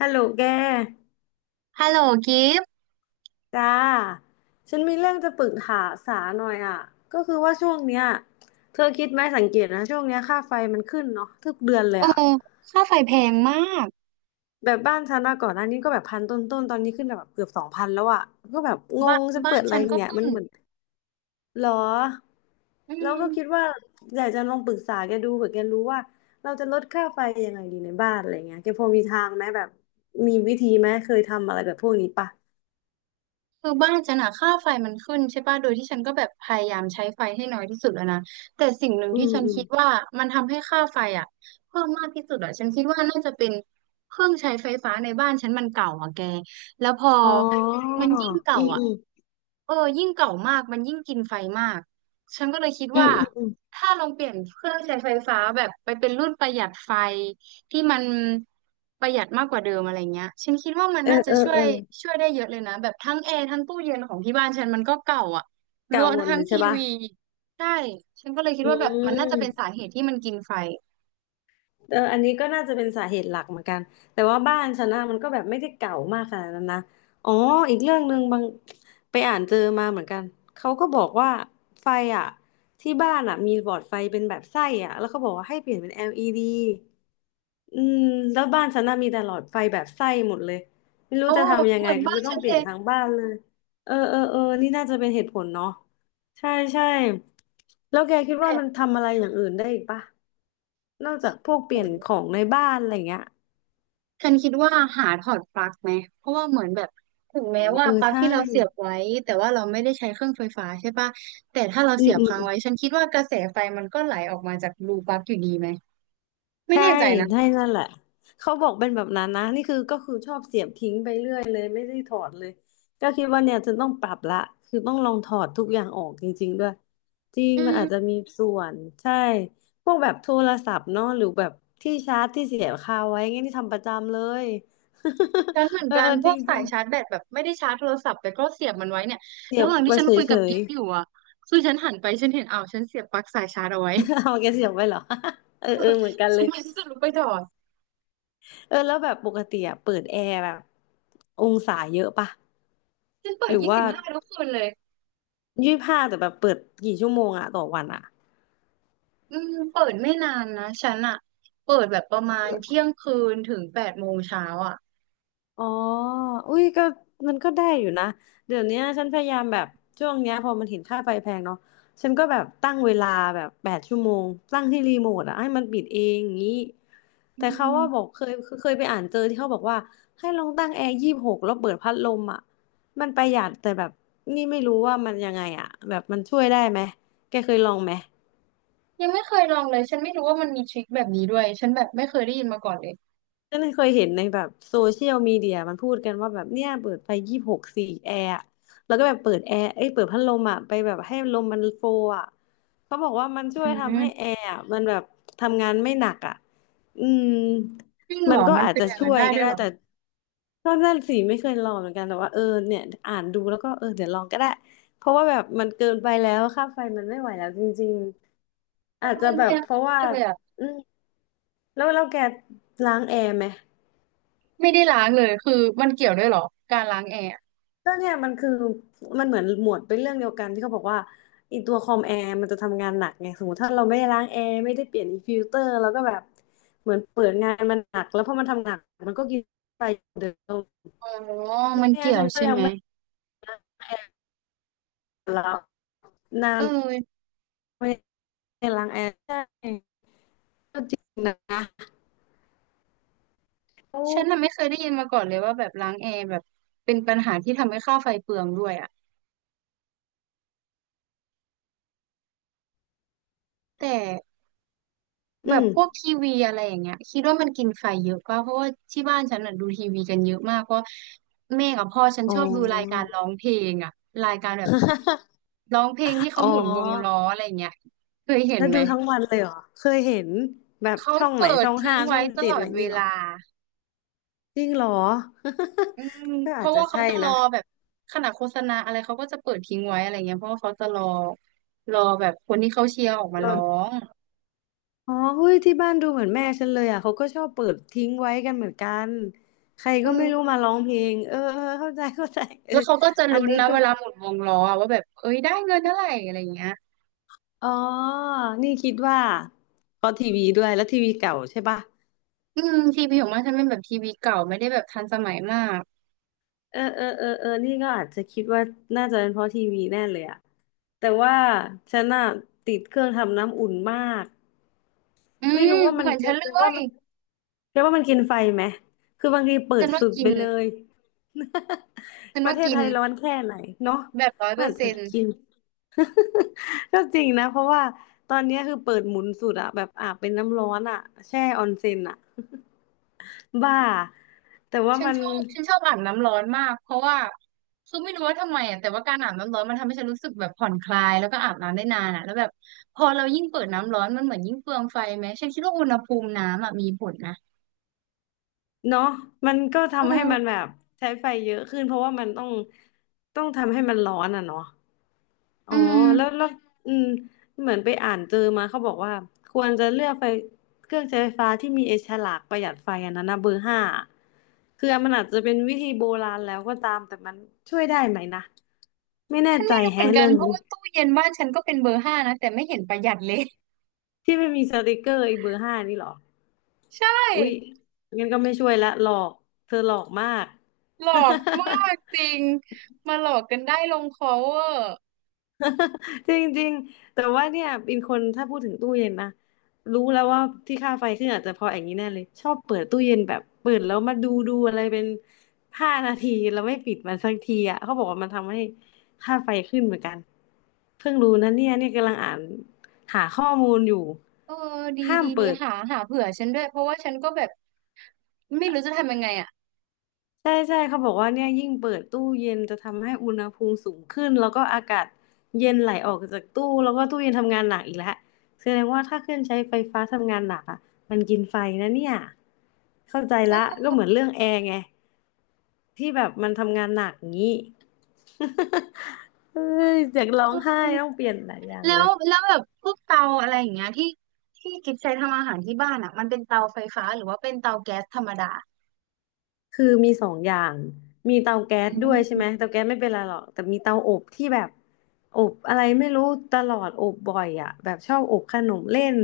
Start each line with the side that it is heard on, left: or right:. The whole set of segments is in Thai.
left: ฮัลโหลแก
right: ฮัลโหลกิฟต์
left: จ้าฉันมีเรื่องจะปรึกษาสาหน่อยอ่ะก็คือว่าช่วงเนี้ยเธอคิดไหมสังเกตนะช่วงเนี้ยค่าไฟมันขึ้นเนาะทุกเดือนเล
right: เอ
left: ย
right: อ
left: อ่ะ
right: ค่าไฟแพงมาก
left: แบบบ้านฉันอะก่อนหน้านี้ก็แบบพันต้นๆตอนนี้ขึ้นแบบเกือบ2,000แล้วอ่ะก็แบบง
right: บ้า
left: ง
right: น
left: ฉัน
right: บ้า
left: เปิ
right: น
left: ดอะไร
right: ฉันก็
left: เนี่ย
right: ขึ้
left: มั
right: น
left: นเหมือนหรอ
right: อื
left: แล้วก็
right: ม
left: คิดว่าอยากจะลองปรึกษาแกดูเผื่อแกรู้ว่าเราจะลดค่าไฟยังไงดีในบ้านอะไรเงี้ยแกพอมีทางไหมแบบมีวิธีไหมเคยทำอะไรแบบพวกนี้ปะ
right: คือบ้านฉันอะค่าไฟมันขึ้นใช่ป่ะโดยที่ฉันก็แบบพยายามใช้ไฟให้น้อยที่สุดแล้วนะแต่สิ่งหนึ่ง
left: อื
right: ที่ฉันคิด
left: ม
right: ว่ามันทำให้ค่าไฟอะเพิ่มมากที่สุดอะฉันคิดว่าน่าจะเป็นเครื่องใช้ไฟฟ้าในบ้านฉันมันเก่าอะแกแล้วพอ
left: อ๋อ
right: มันยิ่งเก่า
left: อืม
right: อะ
left: อืม
right: เออยิ่งเก่ามากมันยิ่งกินไฟมากฉันก็เลยคิด
left: อืม
right: ว่า
left: อืมอืม
right: ถ้าลองเปลี่ยนเครื่องใช้ไฟฟ้าแบบไปเป็นรุ่นประหยัดไฟ ที่มันประหยัดมากกว่าเดิมอะไรเงี้ยฉันคิดว่ามัน
left: เออ
right: น่าจะ
left: เออ
right: ช่ว
left: เอ
right: ย
left: อ
right: ช่วยได้เยอะเลยนะแบบทั้งแอร์ทั้งตู้เย็นของที่บ้านฉันมันก็เก่าอ่ะร
left: เก่า
right: วม
left: หมด
right: ทั้
left: เล
right: ง
left: ยใช่
right: ที
left: ปะ
right: วีใช่ฉันก็เลยคิด
left: อื
right: ว่าแบบมันน่าจะเป็นสา
left: ม
right: เหตุที่มันกินไฟ
left: เอออันนี้ก็น่าจะเป็นสาเหตุหลักเหมือนกันแต่ว่าบ้านฉันนะมันก็แบบไม่ได้เก่ามากขนาดนั้นนะอ๋ออีกเรื่องหนึ่งบางไปอ่านเจอมาเหมือนกันเขาก็บอกว่าไฟอ่ะที่บ้านอ่ะมีหลอดไฟเป็นแบบไส้อ่ะแล้วเขาบอกว่าให้เปลี่ยนเป็น LED อืมแล้วบ้านฉันน่ะมีแต่หลอดไฟแบบไส้หมดเลยไม่รู้
right: โอ้
left: จะทำยัง
right: เห
left: ไง
right: มือนบ้าน
left: ก็ต้อ
right: ฉั
left: ง
right: น
left: เป
right: เล
left: ลี่ยน
right: ย
left: ทั้งบ้านเลยเออเออเออนี่น่าจะเป็นเหตุผลเนาะใช่ใช่แล้วแกคิดว่า
right: แต่
left: มันทำอะไรอย่างอื่นได้อีกปะนอกจากพวกเปลี่ยนของในบ้านอะไรเงี้ย
right: ฉันคิดว่าหาถอดปลั๊กไหมเพราะว่าเหมือนแบบถึง
left: อ๋
right: แม้
left: อ
right: ว่า
left: เออ
right: ปลั๊ก
left: ใช่
right: ที่เราเสียบไว้แต่ว่าเราไม่ได้ใช้เครื่องไฟฟ้าใช่ปะแต่ถ้าเรา
left: อื
right: เสี
left: ม
right: ยบ
left: อืม
right: ค้างไว้ฉันคิดว่ากระแสไฟมันก็ไหลออกมาจากรูปลั๊กอยู่ดีไหมไม่
left: ใช่
right: แน่ใจนะ
left: ใช่นั่นแหละเขาบอกเป็นแบบนั้นนะนี่คือก็คือชอบเสียบทิ้งไปเรื่อยเลยไม่ได้ถอดเลยก็คิดว่าเนี่ยจะต้องปรับละคือต้องลองถอดทุกอย่างออกจริงๆด้วยจริง
right: อื
left: มัน
right: ม
left: อาจจะมีส่วนใช่พวกแบบโทรศัพท์เนาะหรือแบบที่ชาร์จที่เสียบคาไว้เงี้ยนี่ทำประจำเลย
right: ฉันเหมือ น
left: เออ
right: กั
left: เอ
right: น
left: อ
right: พ
left: จร
right: วกสา
left: ิ
right: ย
left: ง
right: ชาร์จแบตแบบไม่ได้ชาร์จโทรศัพท์แต่ก็เสียบมันไว้เนี่ย
left: ๆเสีย
right: ระ
left: บ
right: หว่าง
left: ไป
right: ที่ฉันคุย
left: เฉ
right: กับ
left: ย
right: กิฟอยู่อ่ะคือฉันหันไปฉันเห็นอ้าวฉันเสียบปลั๊กสายชาร์จเอาไว้
left: ๆ เอาแกเสียบไว้เหรอ เออเออเหมือนกัน
right: ฉั
left: เล
right: น
left: ย
right: ไม่รู้จะลุกไปถอด
left: เออแล้วแบบปกติอะเปิดแอร์แบบองศาเยอะปะ
right: ฉันเปิ
left: ห
right: ด
left: รือ
right: ยี่
left: ว่า
right: สิบห้าทุกคืนเลย
left: 25แต่แบบเปิดกี่ชั่วโมงอะต่อวันอะ
right: อืมเปิดไม่นานนะฉันอ่ะเปิดแบบประมาณเที่ยงคืนถึง8 โมงเช้าอ่ะ
left: อ๋ออุ้ยก็มันก็ได้อยู่นะเดี๋ยวเนี้ยฉันพยายามแบบช่วงเนี้ยพอมันเห็นค่าไฟแพงเนาะฉันก็แบบตั้งเวลาแบบ8 ชั่วโมงตั้งที่รีโมทอะให้มันปิดเองอย่างนี้
right: อื
left: แต่เขา
right: ม
left: ว่าบอกเคยไปอ่านเจอที่เขาบอกว่าให้ลองตั้งแอร์ยี่สิบหกแล้วเปิดพัดลมอะมันประหยัดแต่แบบนี่ไม่รู้ว่ามันยังไงอะแบบมันช่วยได้ไหมแกเคยลองไหม
right: ยังไม่เคยลองเลยฉันไม่รู้ว่ามันมีทริคแบบนี้ด้วยฉันแบบไม่เคยได้ยินมาก่อนเลย
left: ก็เลยเคยเห็นในแบบโซเชียลมีเดียมันพูดกันว่าแบบเนี่ยเปิดไฟยี่สิบหกสี่แอร์อะแล้วก็แบบเปิดแอร์เอ้ยเปิดพัดลมอ่ะไปแบบให้ลมมันโฟอ่ะเขาบอกว่ามันช่
right: อื
left: วยทำให้แอ
right: ม
left: ร์อะมันแบบทำงานไม่หนักอ่ะอืม
right: จริงเห
left: มั
right: ร
left: น
right: อ
left: ก็
right: มัน
left: อาจ
right: เป็น
left: จะ
right: อย่าง
left: ช่
right: นั้น
left: วย
right: ได้
left: ก็
right: ด้วย
left: ได้
right: เหรอ
left: แต่ก็นั่นสิไม่เคยลองเหมือนกันแต่ว่าเออเนี่ยอ่านดูแล้วก็เออเดี๋ยวลองก็ได้เพราะว่าแบบมันเกินไปแล้วค่าไฟมันไม่ไหวแล้วจริงๆ
right: เออ
left: อาจจะ
right: มันพ
left: แบ
right: ยา
left: บ
right: ยาม
left: เพราะว่า
right: มากเลยอ่ะ
left: อืมแล้วแก ล้างแอร์ไหม
right: ไม่ได้ล้างเลยคือมันเกี่ยวด้วยเหรอการล้างแอร์
left: ก็เนี่ยมันคือมันเหมือนหมวดเป็นเรื่องเดียวกันที่เขาบอกว่าไอีตัวคอมแอร์มันจะทำงานหนักไงสมมติถ้าเราไม่ได้ล้างแอร์ไม่ได้เปลี่ยนอีฟิลเตอร์เราก็แบบเหมือนเปิดงานมันหนักแล้วพอมันทำงานหนักมันก็กินไปเดิม
right: อ๋อมัน
left: เนี่ย
right: เกี่ย
left: ฉั
right: ว
left: นก็
right: ใช่
left: ยัง
right: ไหม
left: ไม่ล้างแอร์แล้วนา
right: เอ
left: น
right: อ
left: ไม่ได้ล้างแอร์ใช่ก็จริงนะโอ้
right: ฉันน่ะไม่เคยได้ยินมาก่อนเลยว่าแบบล้างแอร์แบบเป็นปัญหาที่ทำให้ค่าไฟเปลืองด้วยอะแต่
left: อื
right: แบบ
left: ม
right: พวกทีวีอะไรอย่างเงี้ยคิดว่ามันกินไฟเยอะป่ะเพราะว่าที่บ้านฉันน่ะดูทีวีกันเยอะมากเพราะแม่กับพ่อฉัน
left: อ๋อ
right: ชอบดูรายการร้องเพลงอะรายการแบบร้องเพลงที่
left: อ๋
right: เขาหมุนวง
left: อ
right: ล้ออะไรเงี้ยเคยเห็น
left: แล้ว
right: ไหม
left: ดูทั้งวันเลยเหรอเคยเห็นแบบ
right: เขา
left: ช่องไหน
right: เปิด
left: ช่อง
right: ทิ้
left: ห้า
right: ง
left: ช่
right: ไว้
left: อง
right: ต
left: เจ็
right: ล
left: ด
right: อ
left: อะไร
right: ด
left: อย่าง
right: เว
left: งี้เหรอ
right: ลา
left: จริงเหรอ
right: อืม
left: ก็
right: เพ
left: อาจ
right: ราะ
left: จะ
right: ว่าเขา
left: ใช่
right: จะรอ
left: นะ
right: แบบขนาดโฆษณาอะไรเขาก็จะเปิดทิ้งไว้อะไรเงี้ยเพราะว่าเขาจะรอแบบคนที่เขาเชียร์ออกมา
left: โด
right: ร้อ
left: น
right: ง
left: อ๋อเฮ้ยที่บ้านดูเหมือนแม่ฉันเลยอ่ะ เขาก็ชอบเปิดทิ้งไว้กันเหมือนกันใคร
right: เอ
left: ก็ไม่รู้มา
right: อ
left: ร้องเพลงเออเออเข้าใจ เข้าใจเออ
right: แล้วเขาก็จะ
left: อัน
right: ลุ้น
left: นี้
right: นะ
left: ก็
right: เวลาหมุนวงล้ออะว่าแบบเอ้ยได้เงินเท่าไหร่อะไรเงี้ย
left: อ๋อนี่คิดว่าเพราะทีวีด้วยแล้วทีวีเก่าใช่ปะ
right: อืมทีวีของมันฉันเป็นแบบทีวีเก่าไม่ได้แบบทันสมัยมาก
left: เออเออเออเออนี่ก็อาจจะคิดว่าน่าจะเป็นเพราะทีวีแน่เลยอ่ะ แต่ว่าฉันน่ะติดเครื่องทำน้ำอุ่นมาก
right: อื
left: ไม่
right: ม
left: รู้ว่ามั
right: เห
left: น
right: มือน
left: เรี
right: ฉั
left: ย
right: นเล
left: ก็ตว่า
right: ย
left: มัน แค่ว่ามันกินไฟไหม คือบางทีเปิ
right: ฉั
left: ด
right: นว่า
left: สุด
right: กิ
left: ไป
right: น
left: เลย
right: ฉั น
left: ประ
right: ว่า
left: เทศ
right: กิ
left: ไท
right: น
left: ยร้อนแค่ไหนเนาะ
right: แบบร้อย
left: มั
right: เป
left: น
right: อ
left: อา
right: ร์
left: จ
right: เซ็
left: จะ
right: นต์
left: กิน ก็จริงนะเพราะว่าตอนเนี้ยคือเปิดหมุนสุดอะแบบอาบเป็นน้ำร้อนอะแช่ออนเซ็นอะบ้าแต่ว่า
right: ฉัน
left: มัน
right: ชอบฉันชอบอาบน้ำร้อนมากเพราะว่าคือไม่รู้ว่าทำไมอ่ะแต่ว่าการอาบน้ำร้อนมันทำให้ฉันรู้สึกแบบผ่อนคลายแล้วก็อาบน้ำได้นานอ่ะแล้วแบบพอเรายิ่งเปิดน้ำร้อนมันเหมือนยิ่งเฟืองไฟไหมฉันคิดว่าอุณหภูมิน้ำอ่ะมีผลนะ
left: เนาะมันก็
right: เอ
left: ทำให้
right: อ
left: มันแบบใช้ไฟเยอะขึ้นเพราะว่ามันต้องทำให้มันร้อนอะเนาะ
right: อื
left: อ๋อแล้ว
right: ม
left: แล้วอืมเหมือนไปอ่านเจอมาเขาบอกว่าควรจะเลือกไฟเครื่องใช้ไฟฟ้าที่มีไอ้ฉลากประหยัดไฟอันนั้นนะเบอร์ห้าคือมันอาจจะเป็นวิธีโบราณแล้วก็ตามแต่มันช่วยได้ไหมนะไม่แน่
right: ฉัน
left: ใจ
right: ไม่รู้เห
left: แฮะ
right: มือนกั
left: เรื่
right: น
left: อง
right: เพ
left: นี้
right: ราะว่าตู้เย็นบ้านฉันก็เป็นเบอร์ 5นะแต่ไม่เห็นประหยัดเลย
left: ที่ไม่มีสติกเกอร์ไอ้เบอร์ห้านี่เหรอ
right: ใช
left: อุ๊ย
right: ่
left: งั้นก็ไม่ช่วยละหลอกเธอหลอกมาก
right: หลอกมาก จริงมาหลอกกันได้ลงคอเวอร์
left: จริงๆแต่ว่าเนี่ยเป็นคนถ้าพูดถึงตู้เย็นนะรู้แล้วว่าที่ค่าไฟขึ้นอาจจะเพราะอย่างนี้แน่เลยชอบเปิดตู้เย็นแบบเปิดแล้วมาดูอะไรเป็น5 นาทีแล้วไม่ปิดมันสักทีอ่ะเขาบอกว่ามันทำให้ค่าไฟขึ้นเหมือนกันเพิ่งรู้นะเนี่ยกำลังอ่านหาข้อมูลอยู่
right: เออดี
left: ห้า
right: ดี
left: ม
right: ดี
left: เปิด
right: หาเผื่อฉันด้วยเพราะว่าฉันก็แบบไม่รู้จะทำยังไงอ่ะ
left: ใช่ใช่เขาบอกว่าเนี่ยยิ่งเปิดตู้เย็นจะทำให้อุณหภูมิสูงขึ้นแล้วก็อากาศเย็นไหลออกจากตู้แล้วก็ตู้เย็นทำงานหนักอีกแล้วแสดงว่าถ้าเครื่องใช้ไฟฟ้าทำงานหนักอ่ะมันกินไฟนะเนี่ยเข้าใจ
right: เอ
left: ละก็เหมือ
right: อ
left: นเรื่องแอร์ไงที่แบบมันทำงานหนักงี้ เอ้ยอยากร้อ
right: อื
left: งไห้
right: ม
left: ต้องเปลี่ยนหลายอย่าง
right: แล้
left: เล
right: ว
left: ย
right: แล้วแบบพวกเตาอะไรอย่างเงี้ยที่ที่กิฟใช้ทำอาหารที่บ้านอ่ะมันเป็นเตาไฟฟ้าหรือว่าเป็นเตาแก๊สธรรมดา
left: คือมี2 อย่างมีเตาแก๊
right: อื
left: สด้วยใช่ไหม
right: ม
left: เตาแก๊สไม่เป็นไรหรอกแต่มีเตาอบที่แบบอบอะไรไม่รู้ตลอดอบบ่อยอ่ะแบบชอบอบขนมเล่น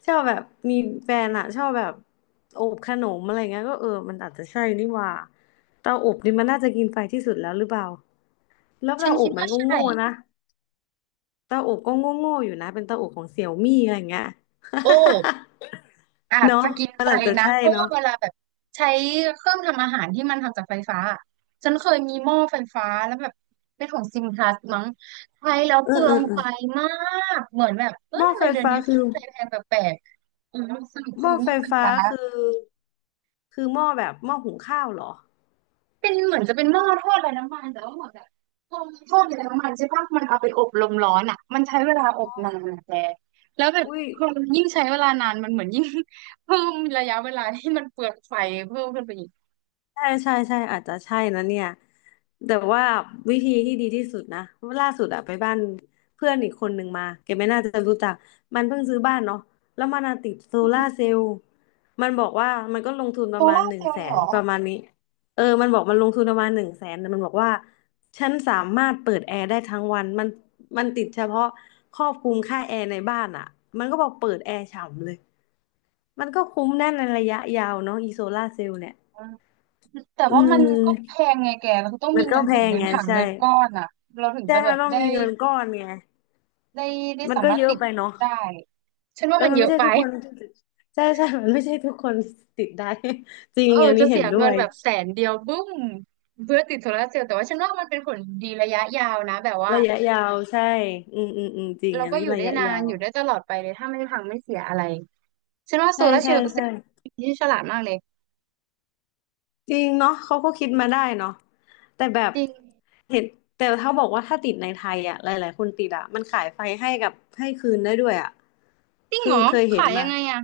left: ชอบแบบมีแฟนอ่ะชอบแบบอบขนมอะไรเงี้ยก็เออมันอาจจะใช่นี่หว่าเตาอบนี่มันน่าจะกินไฟที่สุดแล้วหรือเปล่าแล้ว
right: ฉัน
left: เตาอ
right: คิ
left: บ
right: ด
left: มั
right: ว่า
left: นก็
right: ใช่
left: โง่นะเตาอบก็โง่โง่อยู่นะเป็นเตาอบของเสี่ยวมี่อะไรเงี้ย
right: โอ้อาจ
left: เนาะ
right: จะกิน
left: มัน
right: ไฟ
left: อาจจะ
right: นะ
left: ใช่
right: เพราะ
left: เนาะ
right: ว่าเวลาแบบใช้เครื่องทำอาหารที่มันทำจากไฟฟ้าอะฉันเคยมีหม้อไฟฟ้าแล้วแบบเป็นของซิมพลัสมั้งใช้แล้ว
left: เอ
right: เปลื
left: อ
right: อ
left: เอ
right: ง
left: อเอ
right: ไฟ
left: อ
right: มากเหมือนแบบเอ้
left: ห
right: ย
left: ม้อ
right: ทำ
left: ไฟ
right: ไมเดือน
left: ฟ้า
right: นี้
left: คือ
right: ค่าไฟแพงแปลกๆอืมสรุป
left: ห
right: คื
left: ม้อ
right: อห
left: ไฟ
right: ม้อไฟ
left: ฟ้า
right: ฟ้า
left: คือคือหม้อแบบหม้อหุงข้าวเหรอ
right: เป็นเหมือนจะเป็นหม้อทอดไร้น้ำมันแต่ว่าเหมือนแบบพอมันทอดไร้น้ำมันใช่ปะมันเอาไปอบลมร้อนอ่ะมันใช้เวลาอบนานอะแต่แล้วแบบ
left: อุ้ย
right: พอมันยิ่งใช้เวลานานมันเหมือนยิ่ง เพิ่มระยะเวลาที่มันเปลืองไฟเพิ่มขึ้นไปอีก
left: ใช่ใช่ใช่อาจจะใช่นะเนี่ยแต่ว่าวิธีที่ดีที่สุดนะล่าสุดอะไปบ้านเพื่อนอีกคนหนึ่งมาแกไม่น่าจะรู้จักมันเพิ่งซื้อบ้านเนาะแล้วมันอะติดโซ
right: อื
left: ลา
right: ม
left: ร์เซลล์มันบอกว่ามันก็ลงทุนป
right: โซ
left: ระมาณ
right: ล่า
left: ห
right: ร์
left: นึ่
right: เซ
left: ง
right: ลล์
left: แส
right: เลยเหร
left: น
right: อ
left: ประมาณนี้เออมันบอกมันลงทุนประมาณหนึ่งแสนแต่มันบอกว่าฉันสามารถเปิดแอร์ได้ทั้งวันมันมันติดเฉพาะครอบคลุมค่าแอร์ในบ้านอะมันก็บอกเปิดแอร์ฉ่ำเลยมันก็คุ้มแน่ในระยะยาวเนาะอีโซลาร์เซลล์เนี่ย
right: อืมแต่
left: อื
right: ว่ามันก็แพ
left: ม
right: งไงแกเราต้อง
left: มั
right: มี
left: น
right: เงิ
left: ก็
right: น
left: แพ
right: ถุง
left: ง
right: เงิน
left: ไง
right: ถัง
left: ใช่
right: เงินก้อนอ่ะเราถึงจะ
left: ใช่
right: แบ
left: มัน
right: บ
left: ต้อง
right: ได้
left: มีเงินก้อนไง
right: ได้ได้
left: มัน
right: สา
left: ก็
right: มารถ
left: เยอะ
right: ติด
left: ไปเนาะ
right: ได้ฉัน
left: เอ
right: ว่า
left: อ
right: มัน
left: มัน
right: เย
left: ไม่
right: อะ
left: ใช่
right: ไป
left: ทุกคนใช่ใช่มันไม่ใช่ทุกคนติดได้ จริ
right: เอ
left: ง
right: อ
left: อัน
right: จะ
left: นี้เห็
right: เสี
left: น
right: ย
left: ด้
right: เงิ
left: ว
right: น
left: ย
right: แบบแสนเดียวบึ้มเพื่อติดโซลาร์เซลล์แต่ว่าฉันว่ามันเป็นผลดีระยะยาวนะแบบว่า
left: ระยะยาวใช่อืมจริง
right: เรา
left: อัน
right: ก็
left: นี้
right: อยู่
left: ระ
right: ได้
left: ยะ
right: นา
left: ยา
right: น
left: ว
right: อยู่ได้ตลอดไปเลยถ้าไม่พังไม่เสียอะไรฉันว่าโซ
left: ใช่
right: ลาร์เซล
left: ใช่
right: ล์เป็น
left: ใช่
right: ที่ฉลาดมากเลย
left: จริงเนาะเขาก็คิดมาได้เนาะแต่แบบ
right: จริง
left: เห็นแต่เขาบอกว่าถ้าติดในไทยอ่ะหลายๆคนติดอ่ะมันขายไฟให้กับให้คืนได้ด้วยอ่ะ
right: จริง
left: คื
right: เหร
left: อ
right: อ
left: เคยเห็น
right: ขายยั
left: มา
right: งไงอ่ะ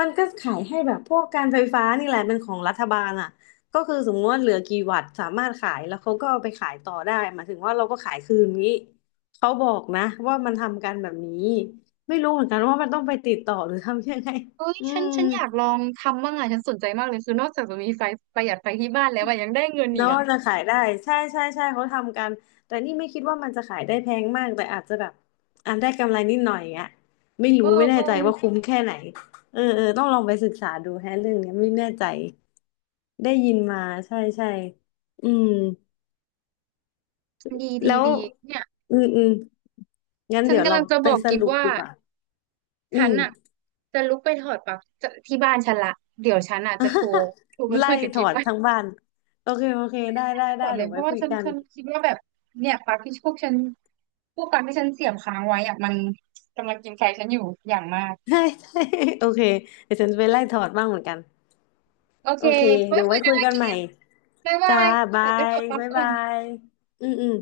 left: มันก็ขายให้แบบพวกการไฟฟ้านี่แหละเป็นของรัฐบาลอ่ะก็คือสมมติว่าเหลือกี่วัตต์สามารถขายแล้วเขาก็เอาไปขายต่อได้หมายถึงว่าเราก็ขายคืนนี้เขาบอกนะว่ามันทำกันแบบนี้ไม่รู้เหมือนกันว่ามันต้องไปติดต่อหรือทำยังไง
right: เอ้ย
left: อื
right: ฉัน
left: ม
right: ฉันอยากลองทำบ้างอ่ะฉันสนใจมากเลยคือนอกจากจะมีไฟประหยัดไฟที่บ้านแล้วอะยังได้เงินอีก
left: เนาะ
right: อ่ะ
left: จะขายได้ใช่ใช่ใช่เขาทำกันแต่นี่ไม่คิดว่ามันจะขายได้แพงมากแต่อาจจะแบบอ่นได้กำไรนิดหน่อยอ่ะไม่
right: เอ
left: รู้
right: อ
left: ไม่แน่
right: เออ
left: ใจว่าคุ้มแค่ไหนเออเออต้องลองไปศึกษาดูแฮะเรื่องเนี้ยไม่แน่ใจได้ยินมาใช่ใช่อืม
right: ดีดี
left: แล้ว
right: ดีเนี่ย
left: อืมงั้น
right: ฉัน
left: เดี๋ยว
right: กำ
left: เรา
right: ลังจะ
left: ไป
right: บอก
left: ส
right: กิฟ
left: รุป
right: ว่า
left: ดีกว่าอื
right: ฉัน
left: ม
right: อ่ะจะลุกไปถอดปลั๊กจะที่บ้านฉันละเดี๋ยวฉันอ่ะจะโทรไป
left: ไล่
right: คุยกับ
left: ถอ
right: กิ๊ฟ
left: น
right: ไม่
left: ทั้งบ้านโอเคได้ได้
right: ถ
left: ได้
right: อดเล
left: เดี๋ย
right: ย
left: ว
right: เพ
left: ไว้
right: ราะว่า
left: คุย
right: ฉัน
left: กัน
right: ฉันคิด ว่าแบบเนี่ยปลั๊กที่พวกปลั๊กที่ฉันเสียบค้างไว้อ่ะมันกำลังกินไฟฉันอยู่อย่างมาก
left: ใช่ใช่โอเคเดี๋ยวฉันจะไปไล่ถอดบ้างเหมือนกัน
right: โอ
left: โอ
right: เค
left: เค
right: ไว้
left: เดี๋ยว
right: คุ
left: ไว้
right: ยกั
left: คุ
right: น
left: ย
right: นะ
left: กันใหม่
right: กิ๊ฟบ๊ายบา
left: จ้า
right: ยข
left: บา
right: อไปถ
left: ย
right: อดปลั๊ก
left: บ๊าย
right: ก่อ
left: บา
right: น
left: ยอืมอืม